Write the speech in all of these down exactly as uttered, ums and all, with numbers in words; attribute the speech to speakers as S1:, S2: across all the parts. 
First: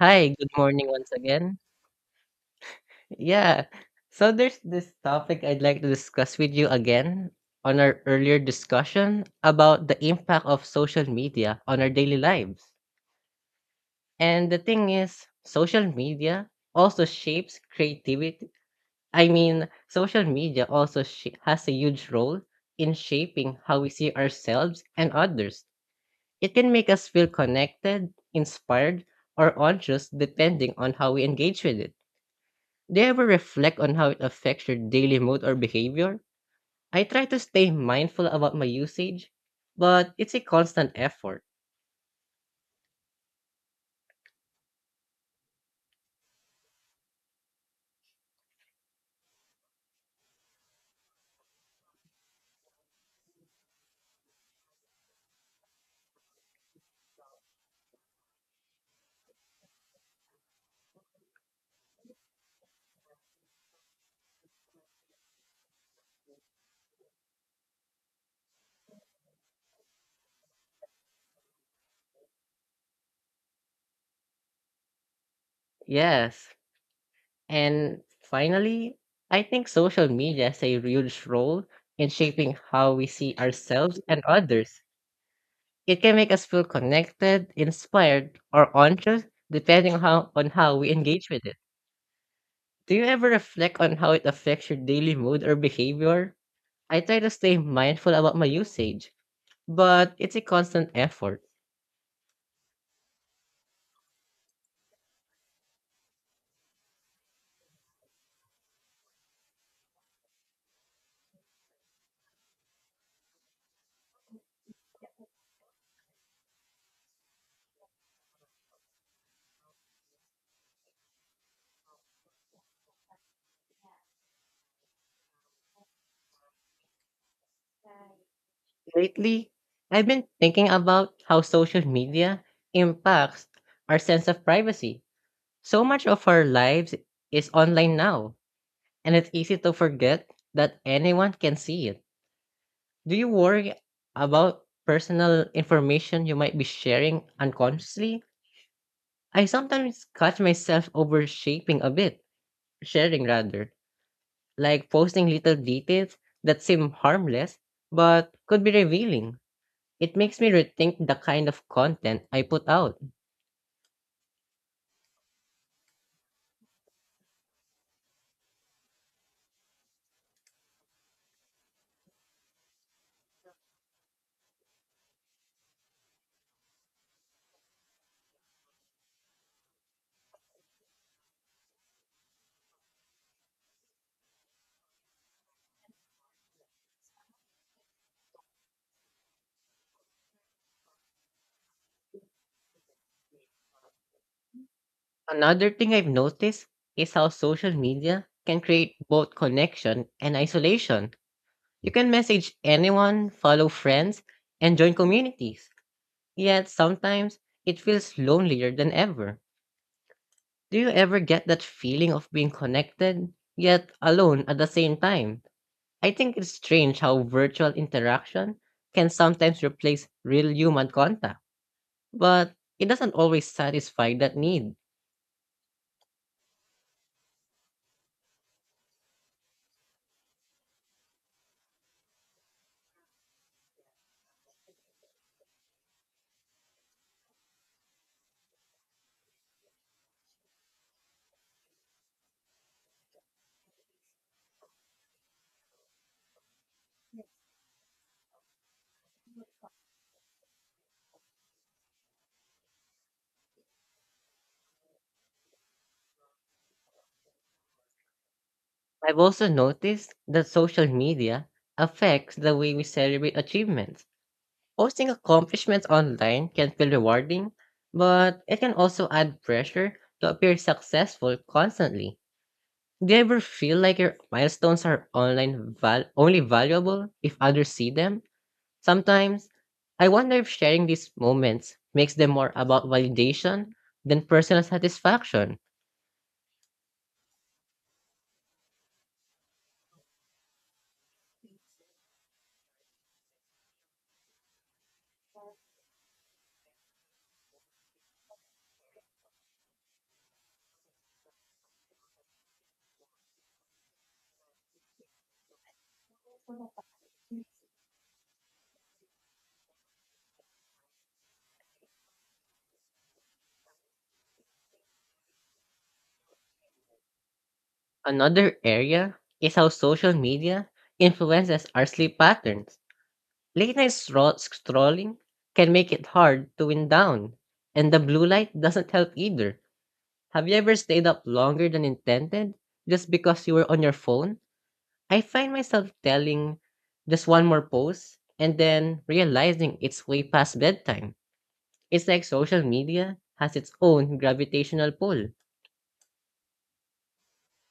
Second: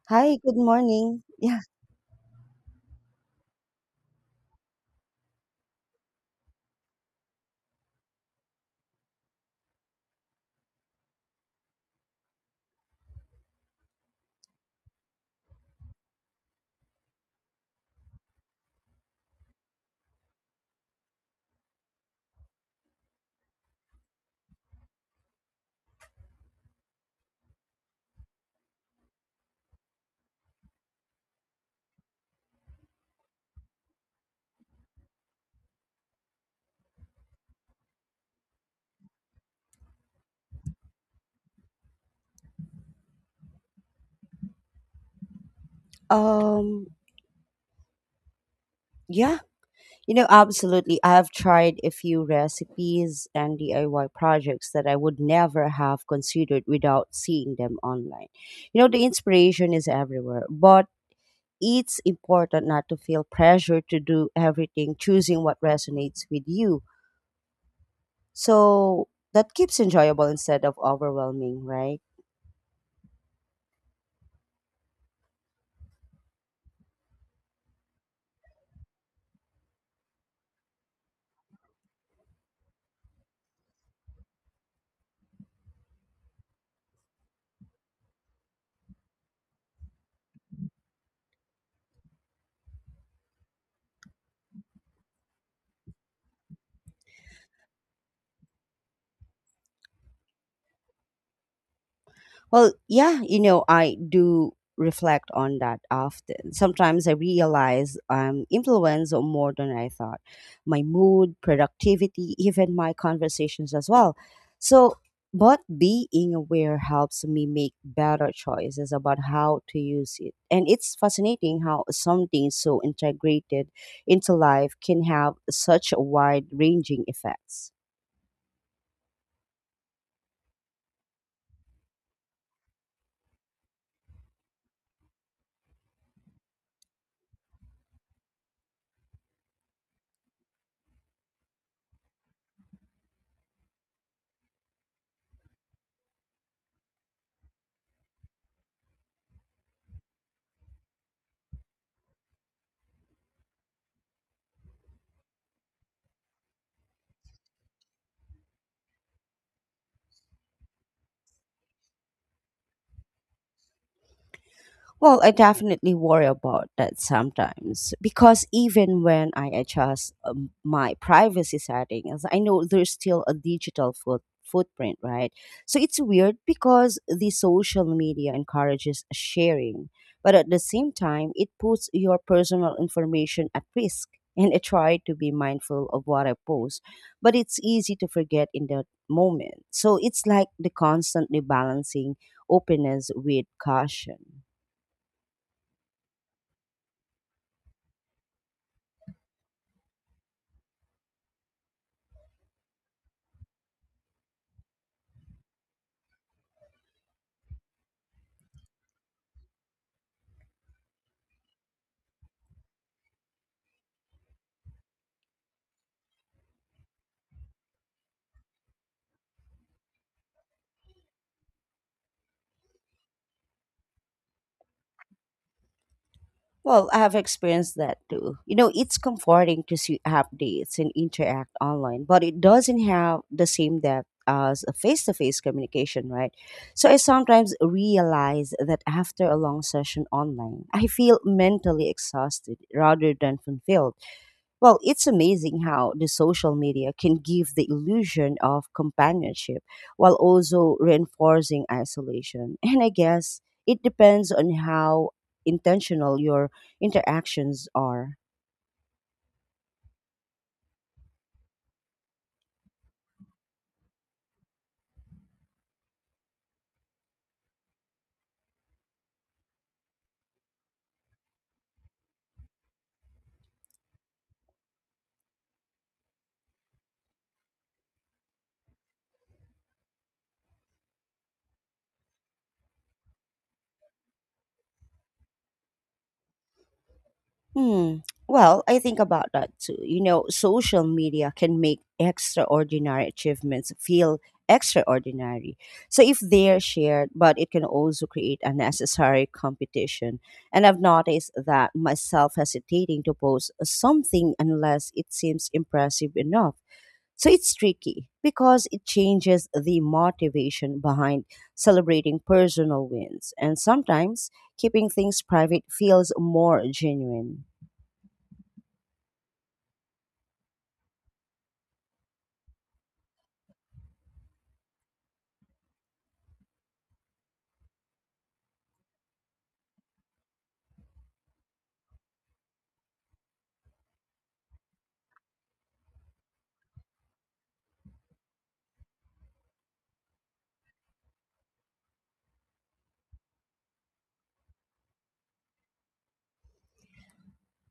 S1: Hi,
S2: Hi,
S1: good
S2: good
S1: morning once
S2: morning.
S1: again.
S2: Yeah.
S1: Yeah. So there's this topic I'd like to discuss with you again on our earlier discussion about the impact of social media on our daily lives. And the thing is, social media also shapes creativity. I mean, social media also sh- has a huge role in shaping how we see ourselves and others. It can make us feel connected, inspired, or anxious depending on how we engage with it. Do you ever reflect on how it affects your daily mood or behavior? I try to stay mindful about my usage, but it's a constant effort.
S2: Um yeah, you know, absolutely. I've tried a few recipes and D I Y projects that I would never have considered without seeing them online. You know, the inspiration is everywhere, but it's important not to feel pressure to do everything, choosing what resonates with you. So that keeps enjoyable instead of overwhelming, right?
S1: Yes. And finally, I think social media has a huge role in shaping how we see ourselves and others. It can make us feel connected, inspired, or anxious, depending on how, on how we engage with it. Do you ever reflect on how it affects your daily mood or behavior? I try to stay mindful about my usage, but it's a constant effort.
S2: Well, yeah, you know, I do reflect on that often. Sometimes I realize I'm influenced more than I thought. My mood, productivity, even my conversations as well. So, but being aware helps me make better choices about how to use it. And it's fascinating how something so integrated into life can have such wide ranging effects.
S1: Lately, I've been thinking about how social media impacts our sense of privacy. So much of our lives is online now, and it's easy to forget that anyone can see it. Do you worry about personal information you might be sharing unconsciously? I sometimes catch myself overshaping a bit, sharing rather, like posting little details that seem harmless but could be revealing. It makes me rethink the kind of content I put out.
S2: Well, I definitely worry about that sometimes because even when I adjust um, my privacy settings, I know there's still a digital foot, footprint, right? So it's weird because the social media encourages sharing, but at the same time, it puts your personal information at risk. And I try to be mindful of what I post, but it's easy to forget in that moment. So it's like the constantly balancing openness with caution.
S1: Another thing I've noticed is how social media can create both connection and isolation. You can message anyone, follow friends, and join communities. Yet sometimes it feels lonelier than ever. Do you ever get that feeling of being connected, yet alone at the same time? I think it's strange how virtual interaction can sometimes replace real human contact. But it doesn't always satisfy that need.
S2: Well, I've experienced that too. You know, it's comforting to see updates and interact online, but it doesn't have the same depth as a face to face communication, right? So I sometimes realize that after a long session online, I feel mentally exhausted rather than fulfilled. Well, it's amazing how the social media can give the illusion of companionship while also reinforcing isolation. And I guess it depends on how intentional your interactions are.
S1: I've also noticed that social media affects the way we celebrate achievements. Posting accomplishments online can feel rewarding, but it can also add pressure to appear successful constantly. Do you ever feel like your milestones are online val- only valuable if others see them? Sometimes I wonder if sharing these moments makes them more about validation than personal satisfaction.
S2: Hmm. Well, I think about that too. You know, social media can make extraordinary achievements feel extraordinary. So if they're shared, but it can also create unnecessary competition. And I've noticed that myself hesitating to post something unless it seems impressive enough. So it's tricky because it changes the motivation behind celebrating personal wins. And sometimes keeping things private feels more genuine.
S1: Another area is how social media influences our sleep patterns. Late night stro- strolling can make it hard to wind down, and the blue light doesn't help either. Have you ever stayed up longer than intended just because you were on your phone? I find myself telling just one more pose and then realizing it's way past bedtime. It's like social media has its own gravitational pull.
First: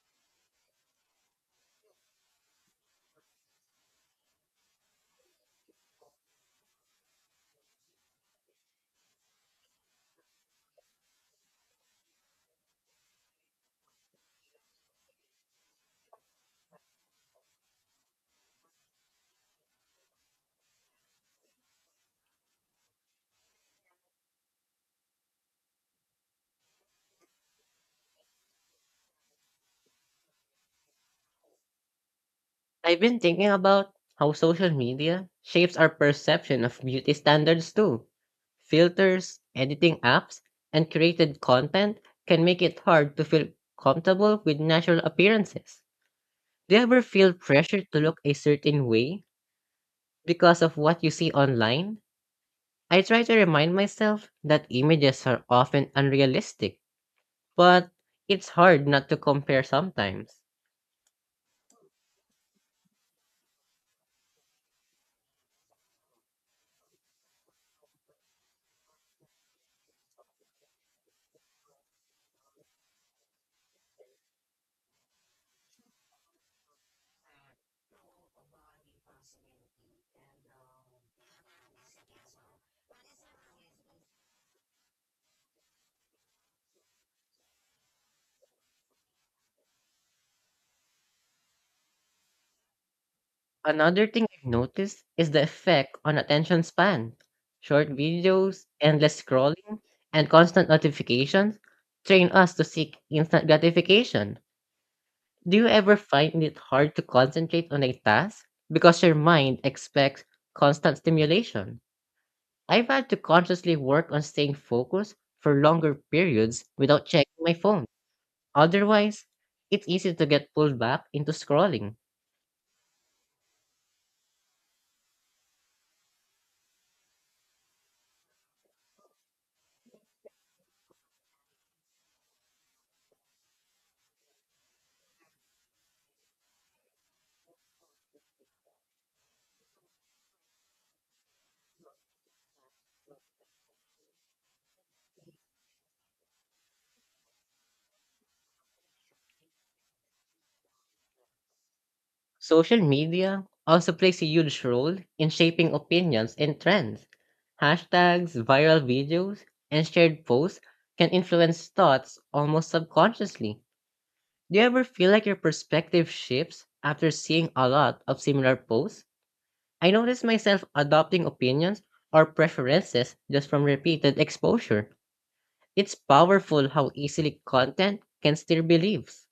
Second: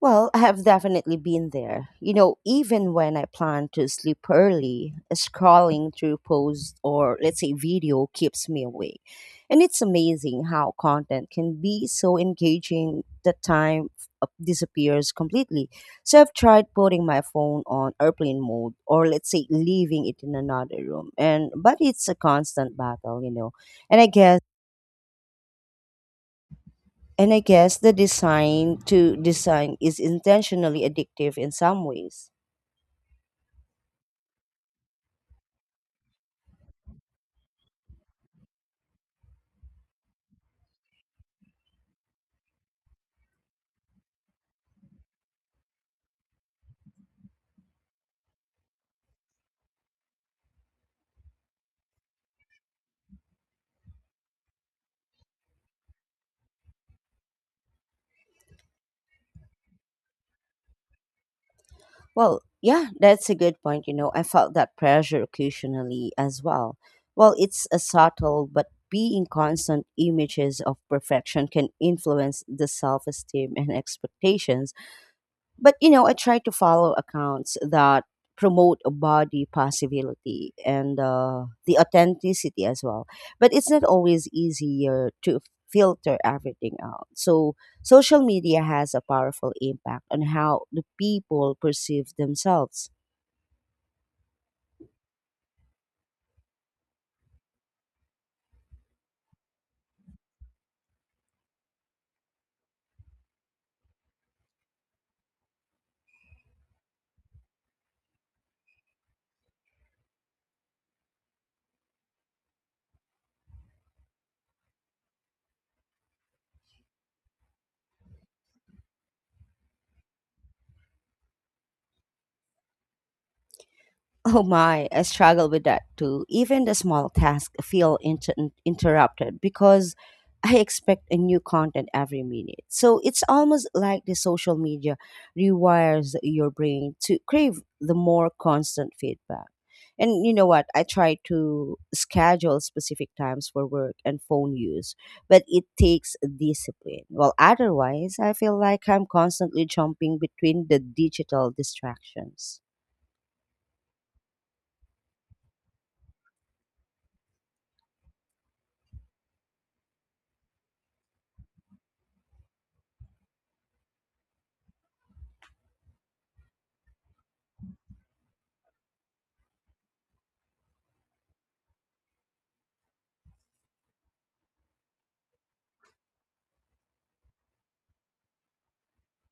S2: Well, I have definitely been there. You know, even when I plan to sleep early, scrolling through posts or let's say video keeps me awake. And it's amazing how content can be so engaging that time f- uh, disappears completely. So I've tried putting my phone on airplane mode or let's say leaving it in another room. And But it's a constant battle, you know. And I guess And I guess the design to design is intentionally addictive in some ways.
S1: I've been thinking about how social media shapes our perception of beauty standards too. Filters, editing apps, and created content can make it hard to feel comfortable with natural appearances. Do you ever feel pressure to look a certain way because of what you see online? I try to remind myself that images are often unrealistic, but it's hard not to compare sometimes.
S2: Well, yeah, that's a good point. You know, I felt that pressure occasionally as well. Well, it's a subtle, but being constant images of perfection can influence the self esteem and expectations. But you know, I try to follow accounts that promote a body possibility and uh, the authenticity as well. But it's not always easier to filter everything out. So social media has a powerful impact on how the people perceive themselves.
S1: Another thing I've noticed is the effect on attention span. Short videos, endless scrolling, and constant notifications train us to seek instant gratification. Do you ever find it hard to concentrate on a task because your mind expects constant stimulation? I've had to consciously work on staying focused for longer periods without checking my phone. Otherwise, it's easy to get pulled back into scrolling.
S2: Oh my, I struggle with that too. Even the small tasks feel inter- interrupted because I expect a new content every minute. So it's almost like the social media rewires your brain to crave the more constant feedback. And you know what? I try to schedule specific times for work and phone use, but it takes discipline. Well, otherwise, I feel like I'm constantly jumping between the digital distractions.
S1: Social media also plays a huge role in shaping opinions and trends. Hashtags, viral videos, and shared posts can influence thoughts almost subconsciously. Do you ever feel like your perspective shifts after seeing a lot of similar posts? I notice myself adopting opinions or preferences just from repeated exposure. It's powerful how easily content can steer beliefs.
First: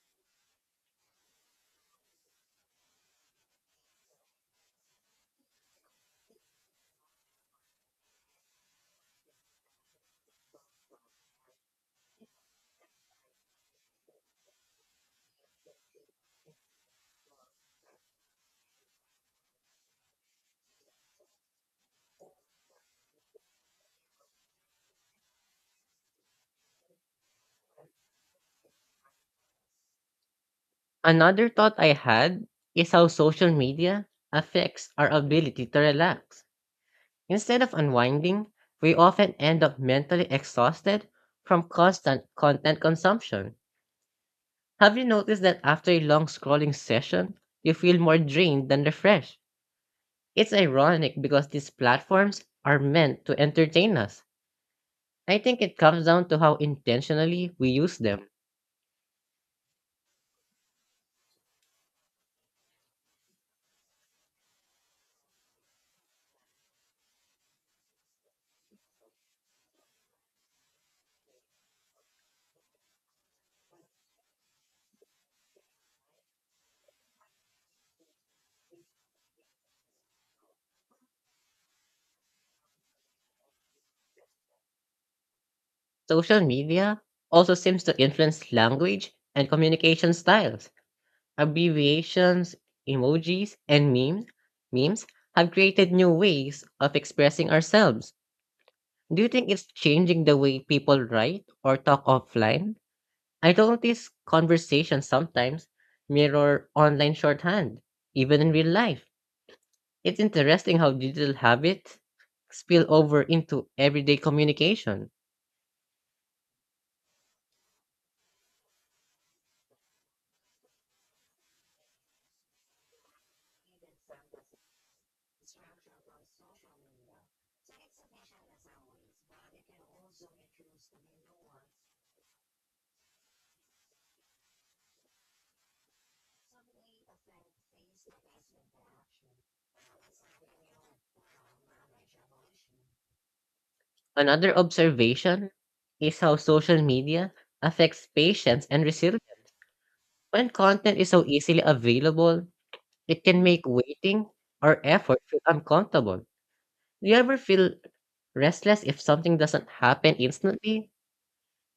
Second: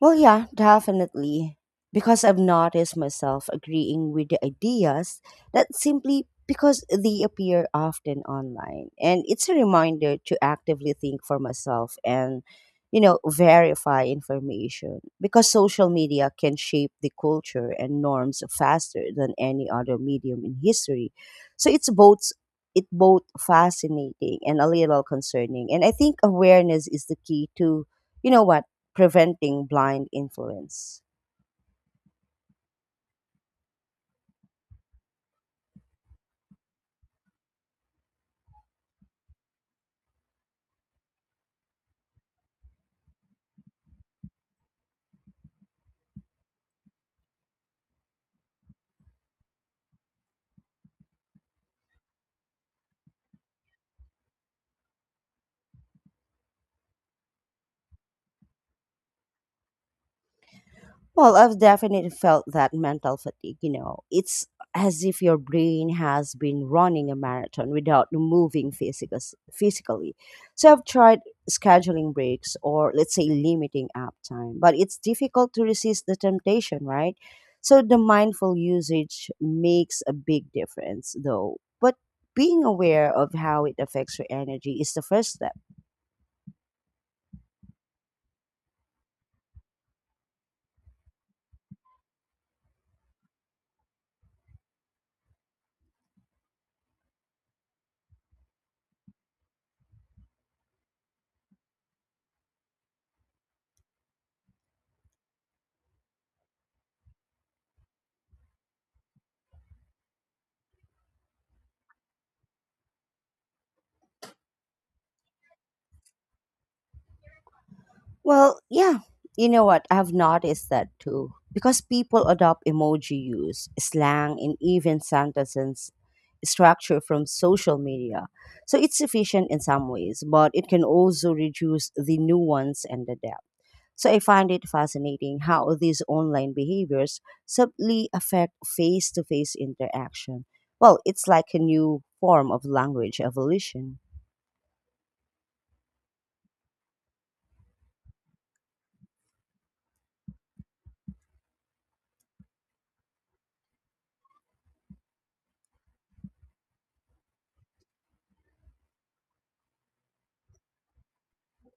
S2: Well, yeah, definitely. Because I've noticed myself agreeing with the ideas that simply because they appear often online. And it's a reminder to actively think for myself and, you know, verify information. Because social media can shape the culture and norms faster than any other medium in history. So it's both it both fascinating and a little concerning. And I think awareness is the key to you know what? Preventing blind influence.
S1: Another thought I had is how social media affects our ability to relax. Instead of unwinding, we often end up mentally exhausted from constant content consumption. Have you noticed that after a long scrolling session, you feel more drained than refreshed? It's ironic because these platforms are meant to entertain us. I think it comes down to how intentionally we use them.
S2: Well, I've definitely felt that mental fatigue, you know. It's as if your brain has been running a marathon without moving physicus- physically. So I've tried scheduling breaks or let's say limiting app time, but it's difficult to resist the temptation, right? So the mindful usage makes a big difference though. But being aware of how it affects your energy is the first step.
S1: Social media also seems to influence language and communication styles: abbreviations, emojis, and memes, memes have created new ways of expressing ourselves. Do you think it's changing the way people write or talk offline? I notice conversations sometimes mirror online shorthand, even in real life. It's interesting how digital habits spill over into everyday communication.
S2: Well, yeah. You know what? I've noticed that too. Because people adopt emoji use, slang, and even sentences structure from social media. So it's efficient in some ways, but it can also reduce the nuance and the depth. So I find it fascinating how these online behaviors subtly affect face to face interaction. Well, it's like a new form of language evolution.
S1: Another observation is how social media affects patience and resilience. When content is so easily available, it can make waiting or effort feel uncomfortable. Do you ever feel restless if something doesn't happen instantly?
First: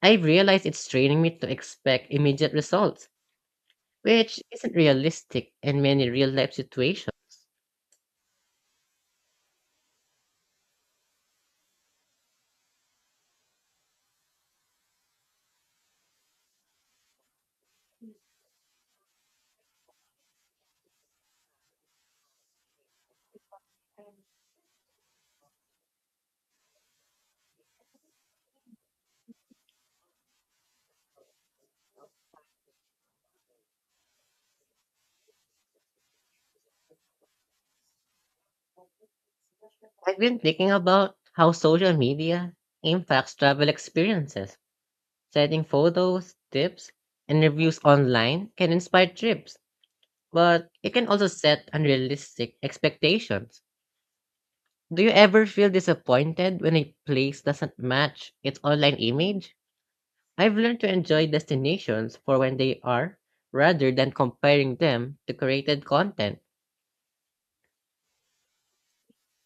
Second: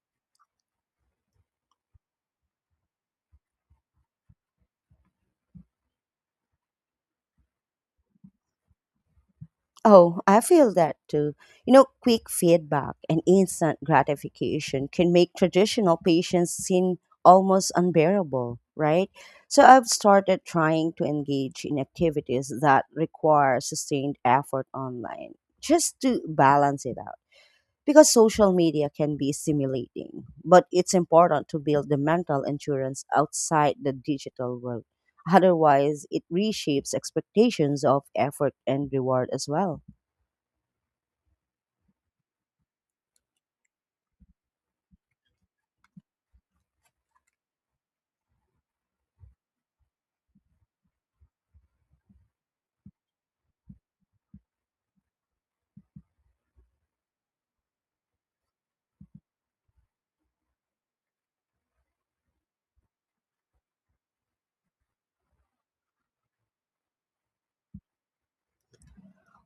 S1: I have realized it's training me to expect immediate results, which isn't realistic in many real life situations.
S2: Oh, I feel that too. You know, quick feedback and instant gratification can make traditional patients seem almost unbearable, right? So I've started trying to engage in activities that require sustained effort online just to balance it out. Because social media can be stimulating, but it's important to build the mental endurance outside the digital world. Otherwise, it reshapes expectations of effort and reward as well.
S1: I've been thinking about how social media impacts travel experiences. Setting photos, tips, and reviews online can inspire trips, but it can also set unrealistic expectations. Do you ever feel disappointed when a place doesn't match its online image? I've learned to enjoy destinations for when they are rather than comparing them to created content.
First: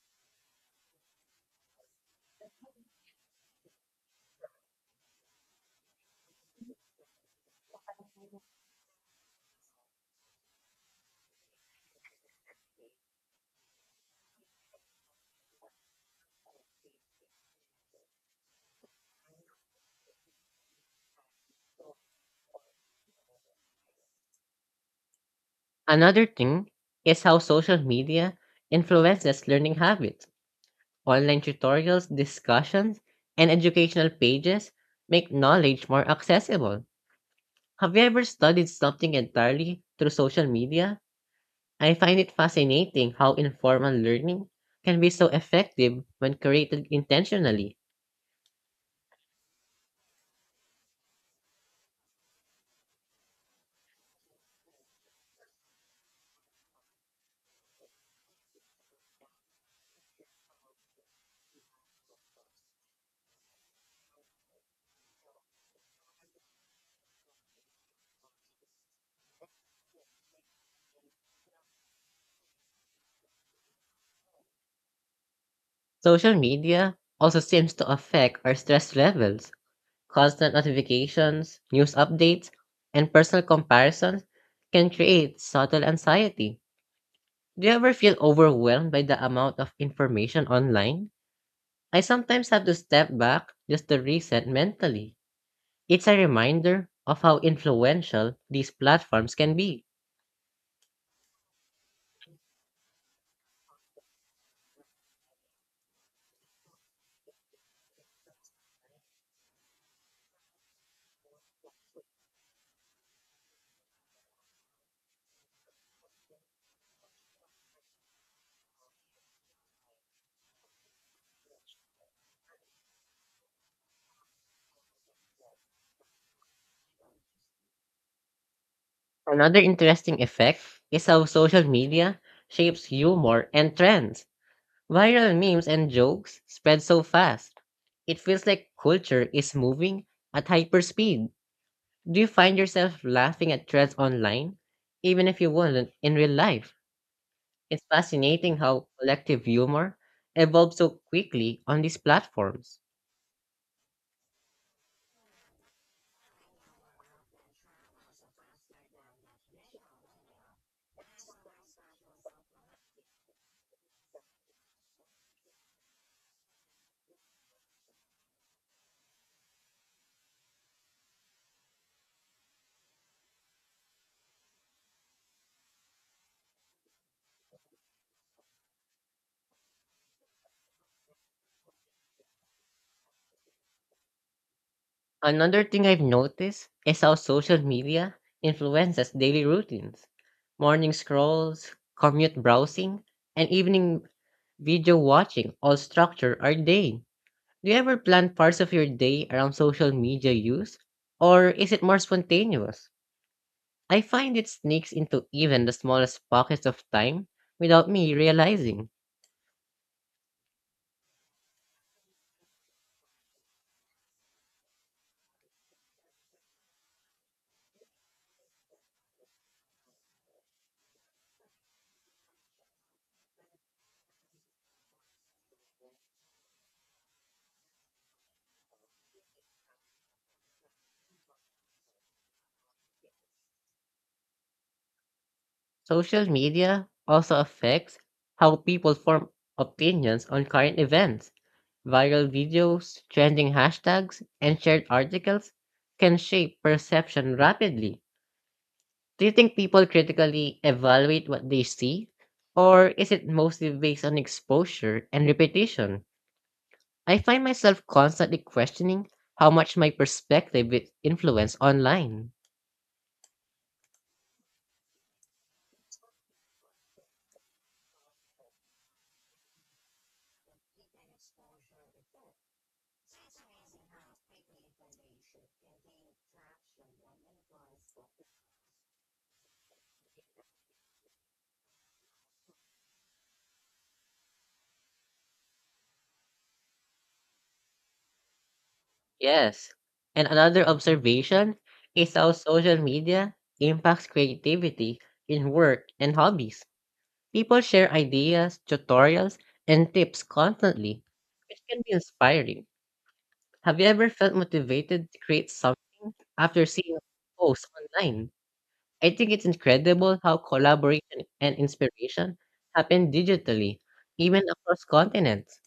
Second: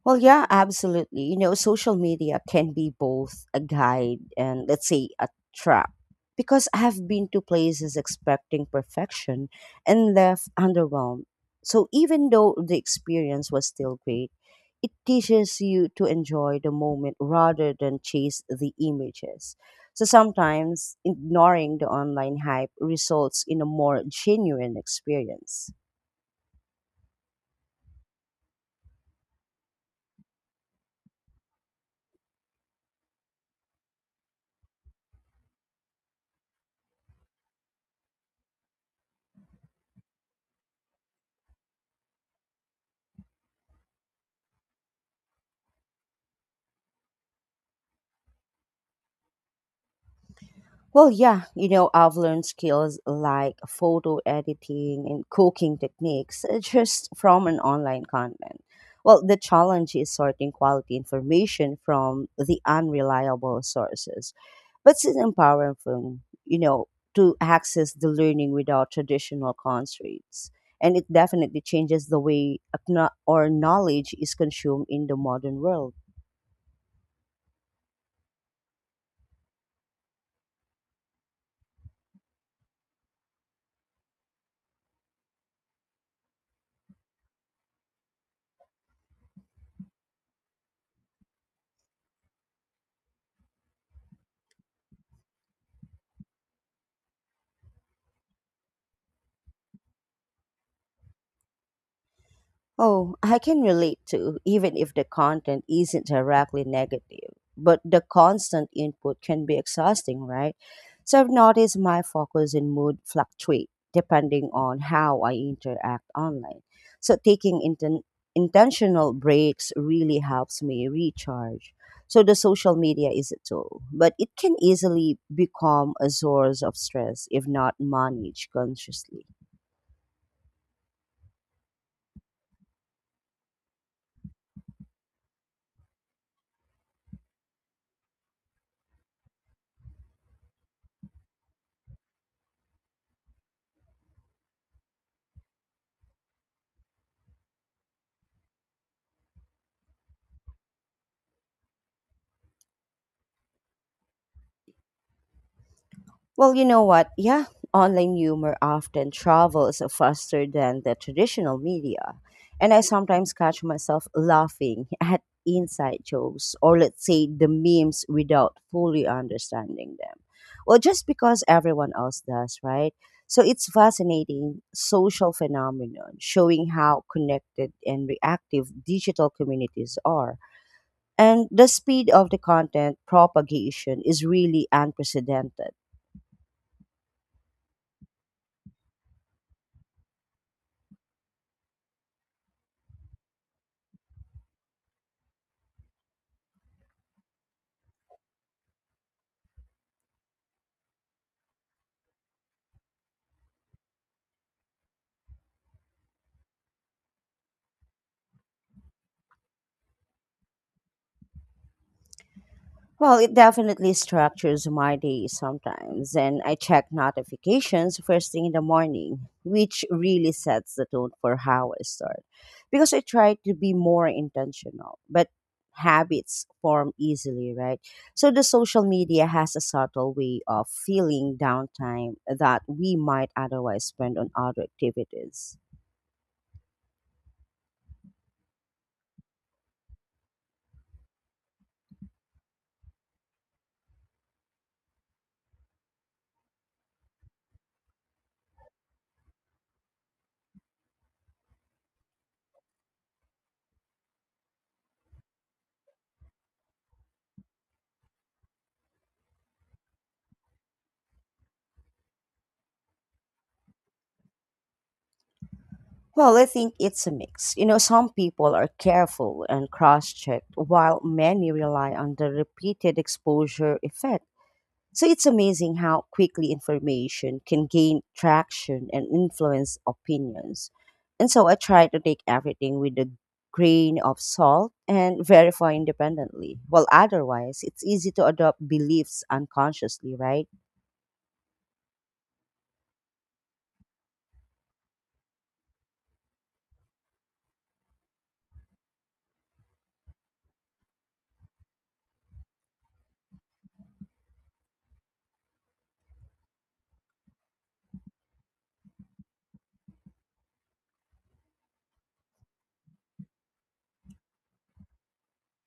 S2: Well, yeah, absolutely. You know, social media can be both a guide and, let's say, a trap. Because I have been to places expecting perfection and left underwhelmed. So even though the experience was still great, it teaches you to enjoy the moment rather than chase the images. So sometimes ignoring the online hype results in a more genuine experience.
S1: Another thing is how social media influences learning habits. Online tutorials, discussions, and educational pages make knowledge more accessible. Have you ever studied something entirely through social media? I find it fascinating how informal learning can be so effective when created intentionally.
S2: Well, yeah, you know, I've learned skills like photo editing and cooking techniques uh, just from an online content. Well, the challenge is sorting quality information from the unreliable sources, but it's empowering, for, you know, to access the learning without traditional constraints. And it definitely changes the way acknow- or knowledge is consumed in the modern world.
S1: Social media also seems to affect our stress levels. Constant notifications, news updates, and personal comparisons can create subtle anxiety. Do you ever feel overwhelmed by the amount of information online? I sometimes have to step back just to reset mentally. It's a reminder of how influential these platforms can be.
S2: Oh, I can relate to, even if the content isn't directly negative. But the constant input can be exhausting, right? So I've noticed my focus and mood fluctuate depending on how I interact online. So taking inten- intentional breaks really helps me recharge. So the social media is a tool, but it can easily become a source of stress if not managed consciously.
S1: Another interesting effect is how social media shapes humor and trends. Viral memes and jokes spread so fast. It feels like culture is moving at hyper speed. Do you find yourself laughing at trends online, even if you wouldn't in real life? It's fascinating how collective humor evolves so quickly on these platforms.
S2: Well, you know what? Yeah, online humor often travels faster than the traditional media. And I sometimes catch myself laughing at inside jokes or, let's say, the memes without fully understanding them. Well, just because everyone else does, right? So it's fascinating social phenomenon showing how connected and reactive digital communities are. And the speed of the content propagation is really
S1: Another
S2: unprecedented.
S1: thing I've noticed is how social media influences daily routines. Morning scrolls, commute browsing, and evening video watching all structure our day. Do you ever plan parts of your day around social media use? Or is it more spontaneous? I find it sneaks into even the smallest pockets of time without me realizing.
S2: Well, it definitely structures my day sometimes, and I check notifications first thing in the morning, which really sets the tone for how I start. Because I try to be more intentional, but habits form easily, right? So the social media has a subtle way of filling downtime that we might otherwise spend on other activities.
S1: Social media also affects how people form opinions on current events. Viral videos, trending hashtags, and shared articles can shape perception rapidly. Do you think people critically evaluate what they see? Or is it mostly based on exposure and repetition? I find myself constantly questioning how much my perspective is influenced online.
S2: Well, I think it's a mix. You know, some people are careful and cross checked, while many rely on the repeated exposure effect. So it's amazing how quickly information can gain traction and influence opinions. And so I try to take everything with a grain of salt and verify independently. Well, otherwise, it's easy to adopt beliefs
S1: Yes.
S2: unconsciously,
S1: And
S2: right?
S1: another observation is how social media impacts creativity in work and hobbies. People share ideas, tutorials, and tips constantly, which can be inspiring. Have you ever felt motivated to create something after seeing posts online? I think it's incredible how collaboration and inspiration happen digitally, even across continents.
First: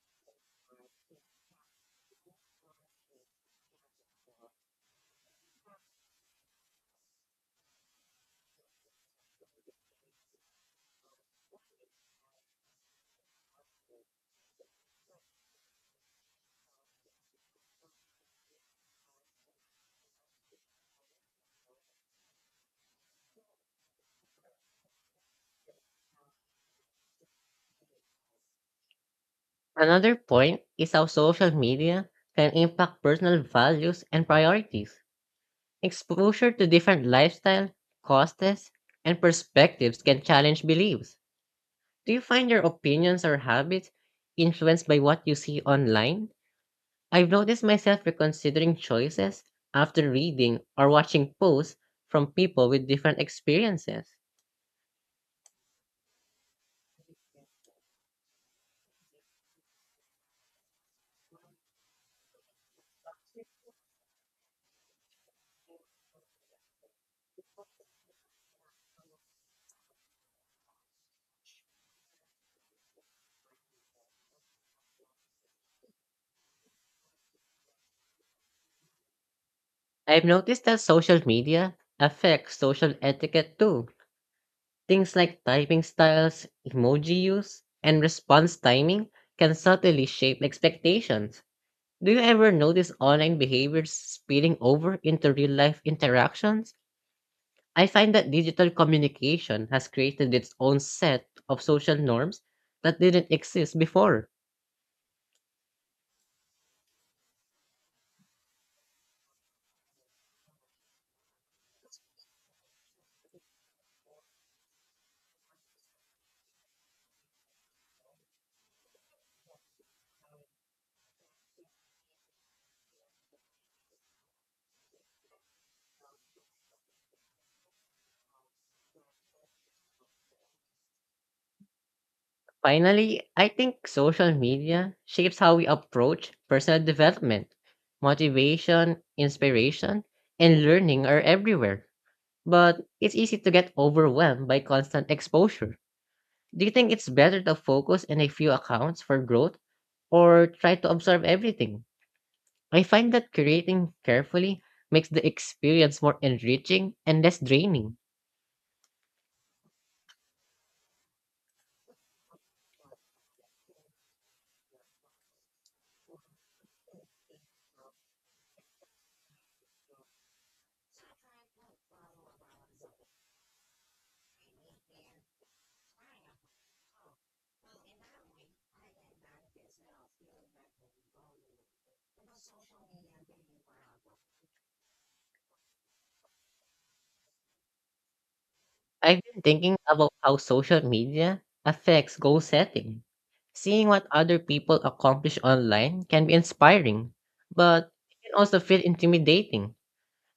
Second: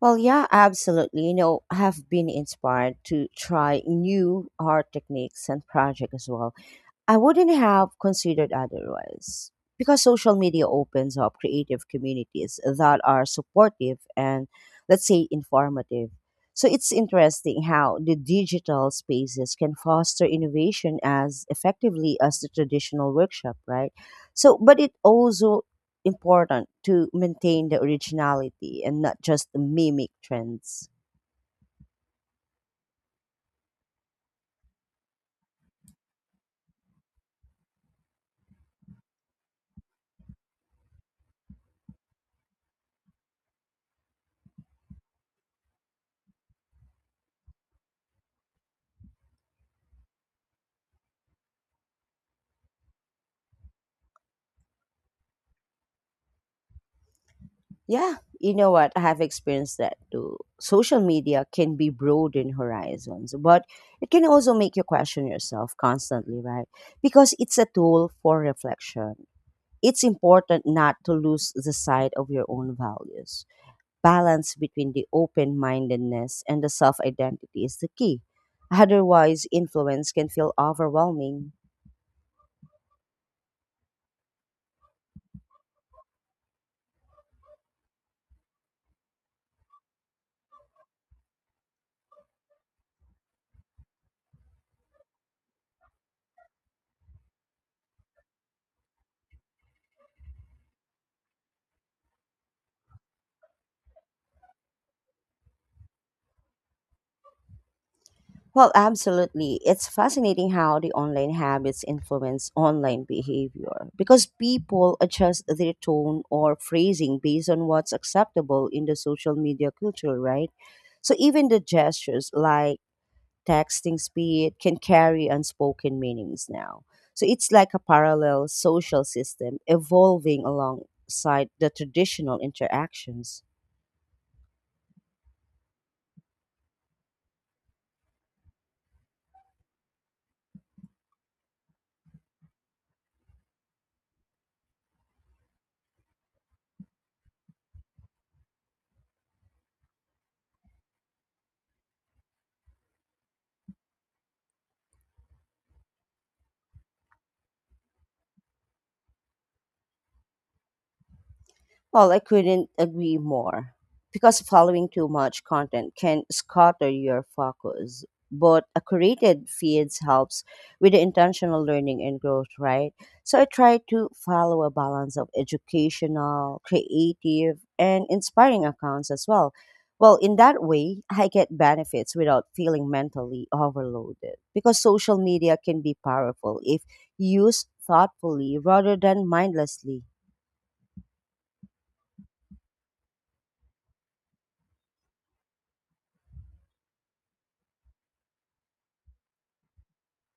S2: Well, yeah, absolutely. You know, I have been inspired to try new art techniques and projects as well. I wouldn't have considered otherwise because social media opens up creative communities that are supportive and, let's say, informative. So it's interesting how the digital spaces can foster innovation as effectively as the traditional workshop, right? So, but it also important to maintain the originality and not just mimic
S1: Another point
S2: trends.
S1: is how social media can impact personal values and priorities. Exposure to different lifestyle, costs, and perspectives can challenge beliefs. Do you find your opinions or habits influenced by what you see online? I've noticed myself reconsidering choices after reading or watching posts from people with different experiences.
S2: Yeah, you know what? I have experienced that too. Social media can be broaden horizons, but it can also make you question yourself constantly, right? Because it's a tool for reflection. It's important not to lose the sight of your own values. Balance between the open mindedness and the self identity is the key. Otherwise, influence
S1: I've
S2: can feel
S1: noticed that social
S2: overwhelming.
S1: media affects social etiquette too. Things like typing styles, emoji use, and response timing can subtly shape expectations. Do you ever notice online behaviors spilling over into real life interactions? I find that digital communication has created its own set of social norms that didn't exist before.
S2: Well, absolutely. It's fascinating how the online habits influence online behavior because people adjust their tone or phrasing based on what's acceptable in the social media culture, right? So even the gestures like texting speed can carry unspoken meanings now. So it's like a parallel social system evolving alongside the traditional
S1: Finally,
S2: interactions.
S1: I think social media shapes how we approach personal development. Motivation, inspiration, and learning are everywhere, but it's easy to get overwhelmed by constant exposure. Do you think it's better to focus on a few accounts for growth or try to absorb everything? I find that creating carefully makes the experience more enriching and less draining.
S2: Well, I couldn't agree more because following too much content can scatter your focus. But a curated feeds helps with the intentional learning and growth, right? So I try to follow a balance of educational, creative, and inspiring accounts as well. Well, in that way, I get benefits without feeling mentally overloaded because social media can be powerful if used thoughtfully rather
S1: I've
S2: than
S1: been thinking
S2: mindlessly.
S1: about how social media affects goal setting. Seeing what other people accomplish online can be inspiring, but it can also feel intimidating.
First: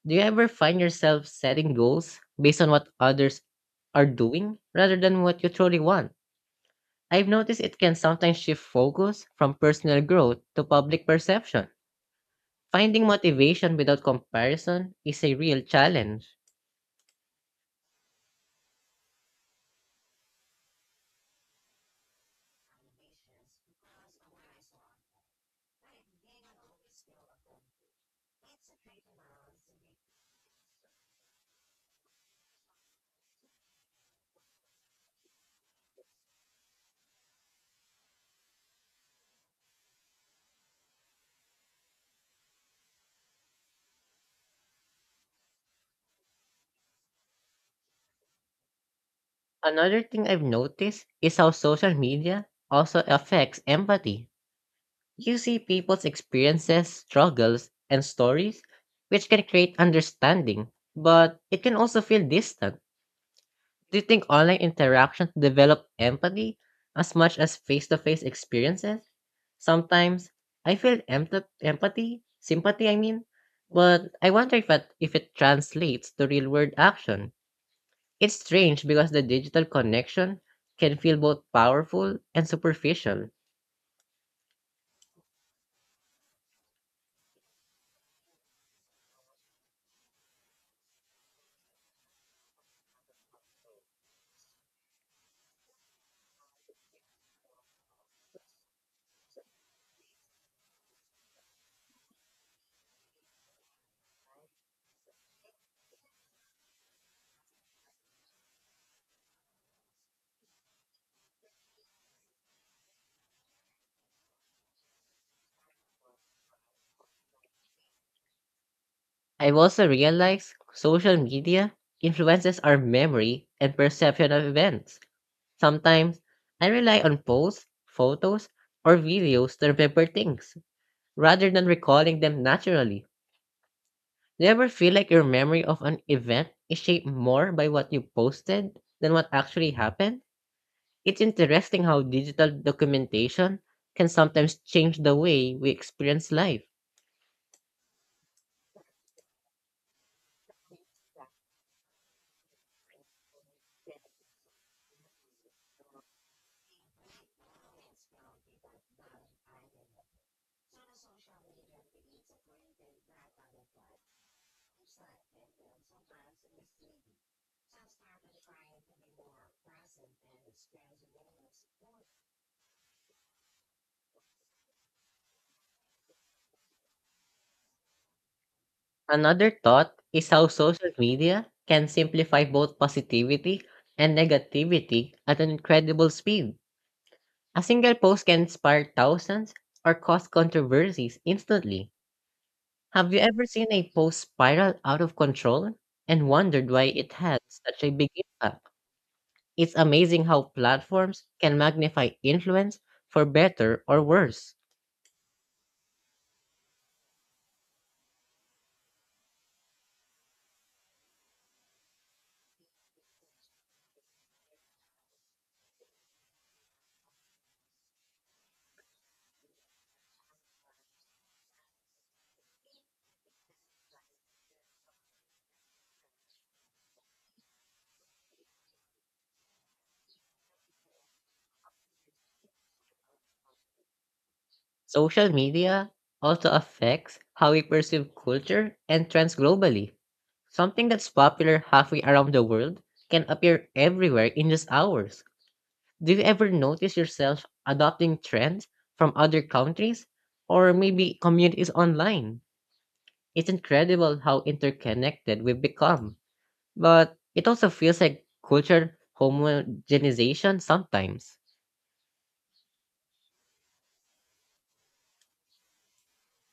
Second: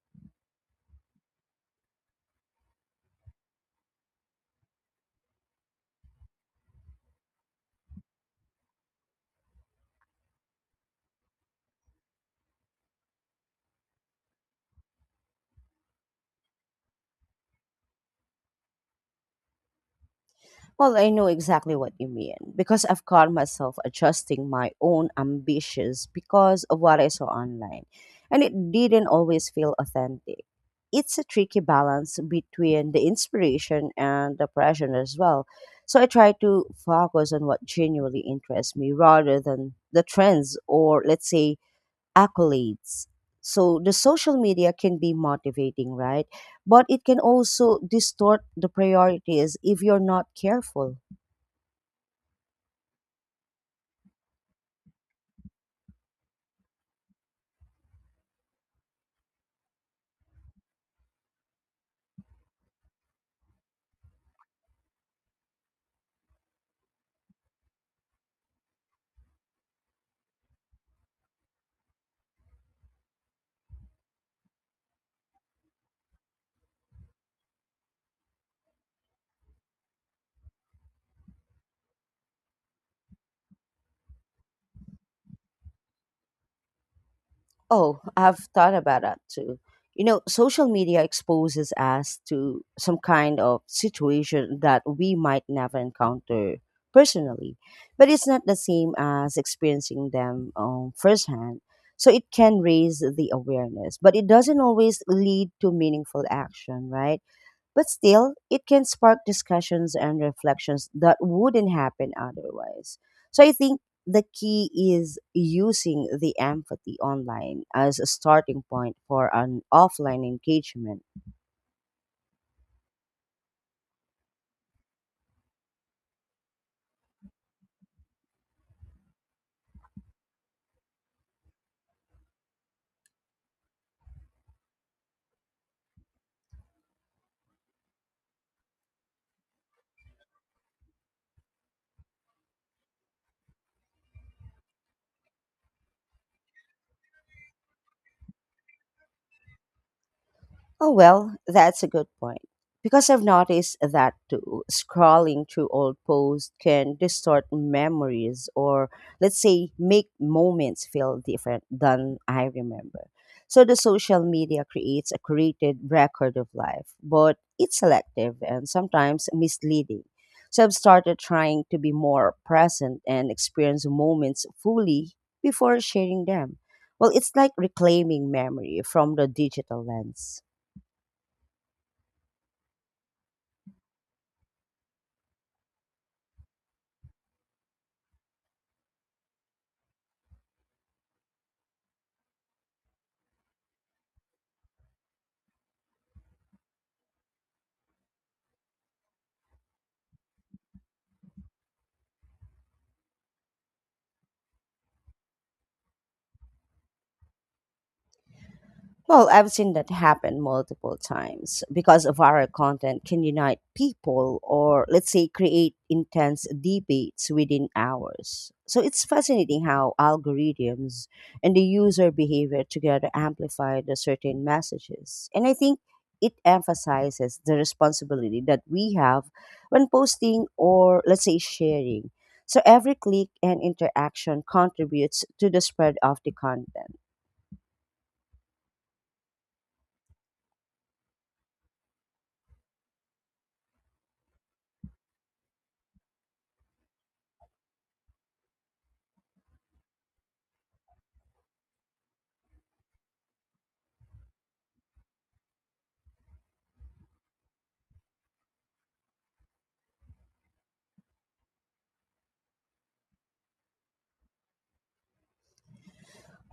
S1: Do you ever find yourself setting goals based on what others are doing rather than what you truly want? I've noticed it can sometimes shift focus from personal growth to public perception. Finding motivation without comparison is a real challenge.
S2: Well, I know exactly what you mean because I've caught myself adjusting my own ambitions because of what I saw online, and it didn't always feel authentic. It's a tricky balance between the inspiration and the pressure as well. So I try to focus on what genuinely interests me rather than the trends or, let's say, accolades. So the social media can be motivating, right? But it can also distort the priorities if you're
S1: Another
S2: not
S1: thing I've
S2: careful.
S1: noticed is how social media also affects empathy. You see people's experiences, struggles, and stories, which can create understanding, but it can also feel distant. Do you think online interactions develop empathy as much as face to face experiences? Sometimes I feel emp- empathy, sympathy, I mean, but I wonder if it, if it translates to real world action. It's strange because the digital connection can feel both powerful and superficial.
S2: Oh, I've thought about that too. You know, social media exposes us to some kind of situation that we might never encounter personally, but it's not the same as experiencing them um, firsthand. So it can raise the awareness, but it doesn't always lead to meaningful action, right? But still, it can spark discussions and reflections that wouldn't happen otherwise. So I think the key is using the empathy online as a starting point for
S1: I've
S2: an
S1: also
S2: offline
S1: realized
S2: engagement.
S1: social media influences our memory and perception of events. Sometimes I rely on posts, photos, or videos to remember things rather than recalling them naturally. Do you ever feel like your memory of an event is shaped more by what you posted than what actually happened? It's interesting how digital documentation can sometimes change the way we experience life.
S2: Oh, well, that's a good point. Because I've noticed that too. Scrolling through old posts can distort memories or, let's say, make moments feel different than I remember. So the social media creates a curated record of life, but it's selective and sometimes misleading. So I've started trying to be more present and experience moments fully before sharing them. Well, it's like reclaiming memory from the
S1: Another
S2: digital
S1: thought is
S2: lens.
S1: how social media can simplify both positivity and negativity at an incredible speed. A single post can inspire thousands or cause controversies instantly. Have you ever seen a post spiral out of control and wondered why it had such a big impact? It's amazing how platforms can magnify influence for better or worse.
S2: Well, I've seen that happen multiple times because viral content can unite people or, let's say, create intense debates within hours. So it's fascinating how algorithms and the user behavior together amplify the certain messages. And I think it emphasizes the responsibility that we have when posting or, let's say, sharing. So every click and interaction contributes
S1: Social
S2: to the
S1: media
S2: spread of the
S1: also
S2: content.
S1: affects how we perceive culture and trends globally. Something that's popular halfway around the world can appear everywhere in just hours. Do you ever notice yourself adopting trends from other countries or maybe communities online? It's incredible how interconnected we've become, but it also feels like culture homogenization sometimes.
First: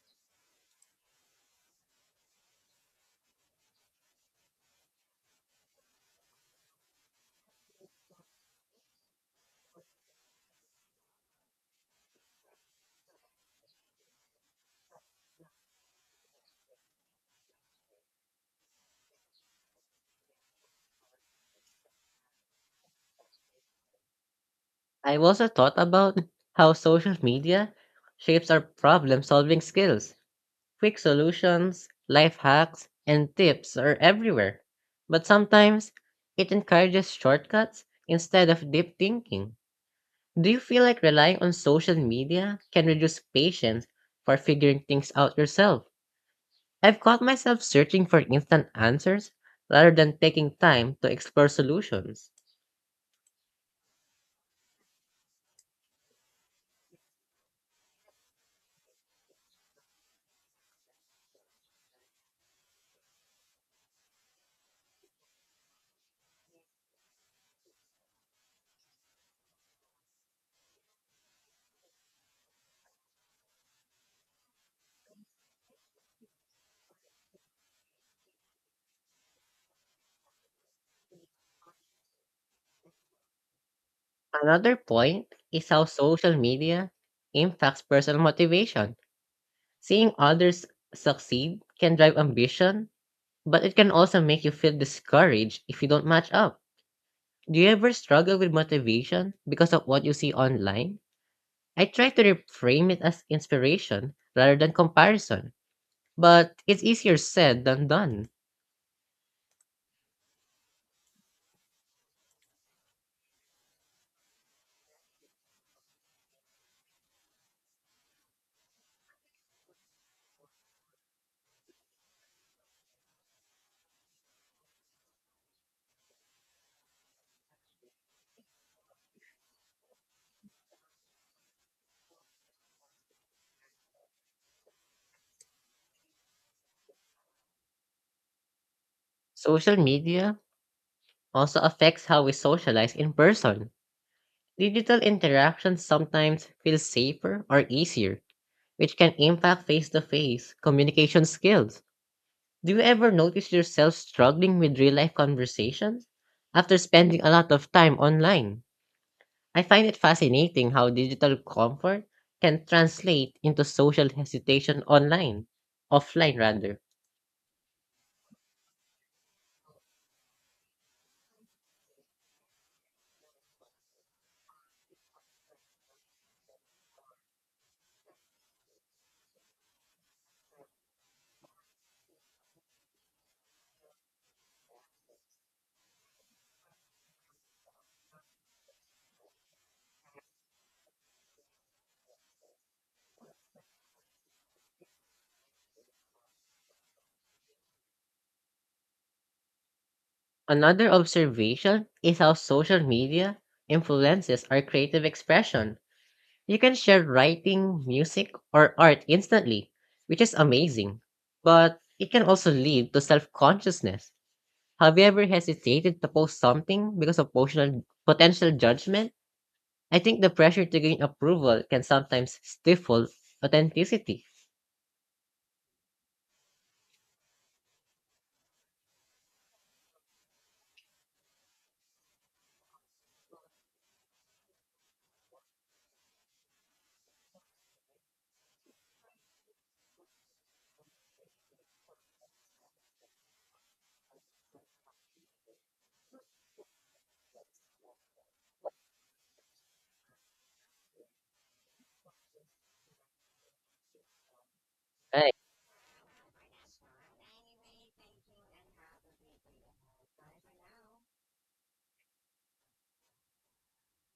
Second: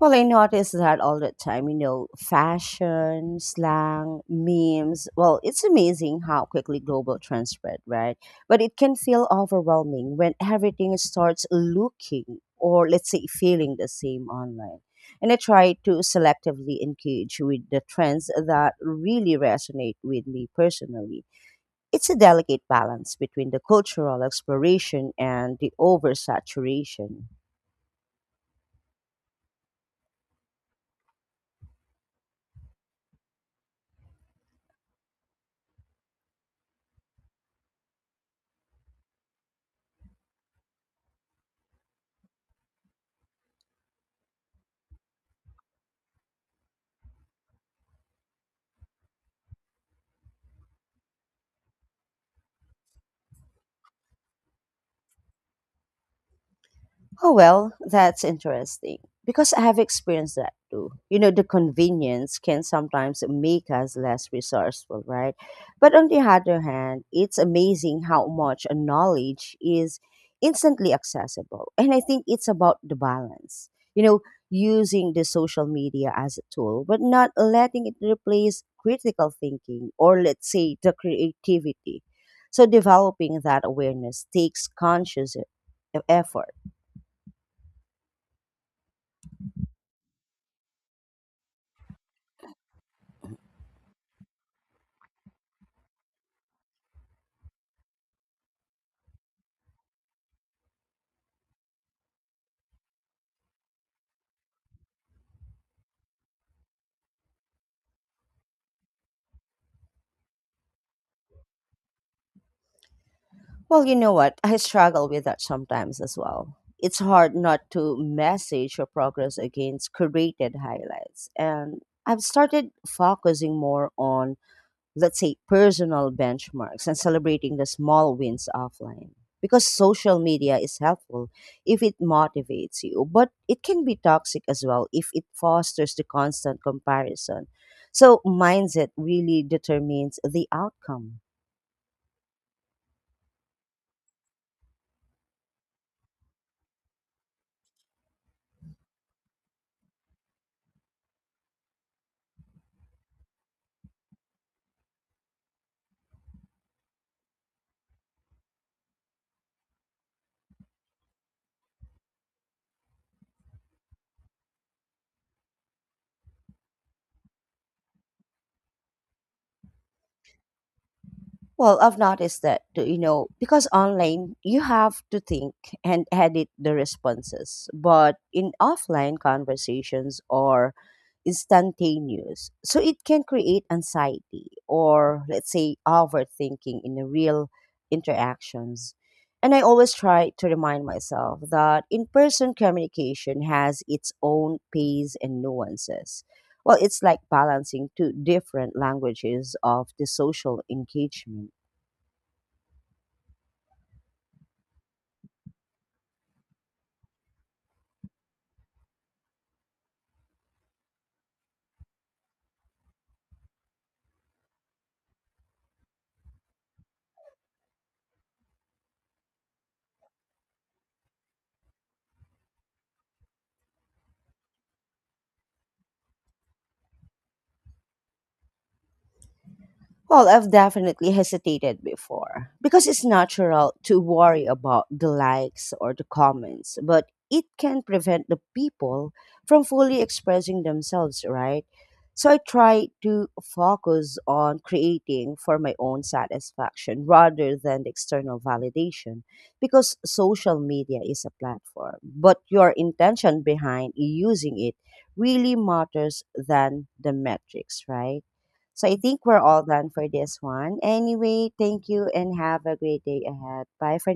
S2: Well, I notice that all the time, you know, fashion, slang, memes. Well, it's amazing how quickly global trends spread, right? But it can feel overwhelming when everything starts looking or, let's say, feeling the same online. And I try to selectively engage with the trends that really resonate with me personally. It's a delicate balance between the cultural exploration
S1: I've also
S2: and the
S1: thought about how social
S2: oversaturation.
S1: media shapes our problem solving skills. Quick solutions, life hacks, and tips are everywhere, but sometimes it encourages shortcuts instead of deep thinking. Do you feel like relying on social media can reduce patience for figuring things out yourself? I've caught myself searching for instant answers rather than taking time to explore solutions.
S2: Oh, well, that's interesting because I have experienced that too. You know, the convenience can sometimes make us less resourceful, right? But on the other hand, it's amazing how much knowledge is instantly accessible. And I think it's about the balance, you know, using the social media as a tool, but not letting it replace critical thinking or, let's say, the creativity. So developing that awareness takes
S1: Another point
S2: conscious
S1: is how
S2: e-
S1: social
S2: effort.
S1: media impacts personal motivation. Seeing others succeed can drive ambition, but it can also make you feel discouraged if you don't match up. Do you ever struggle with motivation because of what you see online? I try to reframe it as inspiration rather than comparison, but it's easier said than done.
S2: Well, you know what? I struggle with that sometimes as well. It's hard not to message your progress against curated highlights. And I've started focusing more on, let's say, personal benchmarks and celebrating the small wins offline. Because social media is helpful if it motivates you, but it can be toxic as well if it fosters the constant comparison. So, mindset really
S1: Social
S2: determines
S1: media
S2: the outcome.
S1: also affects how we socialize in person. Digital interactions sometimes feel safer or easier, which can impact face to face communication skills. Do you ever notice yourself struggling with real life conversations after spending a lot of time online? I find it fascinating how digital comfort can translate into social hesitation online, offline rather.
S2: Well, I've noticed that, too, you know, because online you have to think and edit the responses, but in offline conversations are instantaneous. So it can create anxiety or, let's say, overthinking in the real interactions. And I always try to remind myself that in person communication has its own pace and nuances. Well, it's like balancing two different languages of the social
S1: Another
S2: engagement.
S1: observation is how social media influences our creative expression. You can share writing, music, or art instantly, which is amazing. But it can also lead to self consciousness. Have you ever hesitated to post something because of potential potential judgment? I think the pressure to gain approval can sometimes stifle authenticity,
S2: Well, I've definitely hesitated before because it's natural to worry about the likes or the comments, but it can prevent the people from fully expressing themselves, right? So I try to focus on creating for my own satisfaction rather than the external validation because social media is a platform, but your intention behind using it
S1: right?
S2: really matters than the metrics, right? So I think we're all done for this one. Anyway, thank you and have a great day ahead. Bye for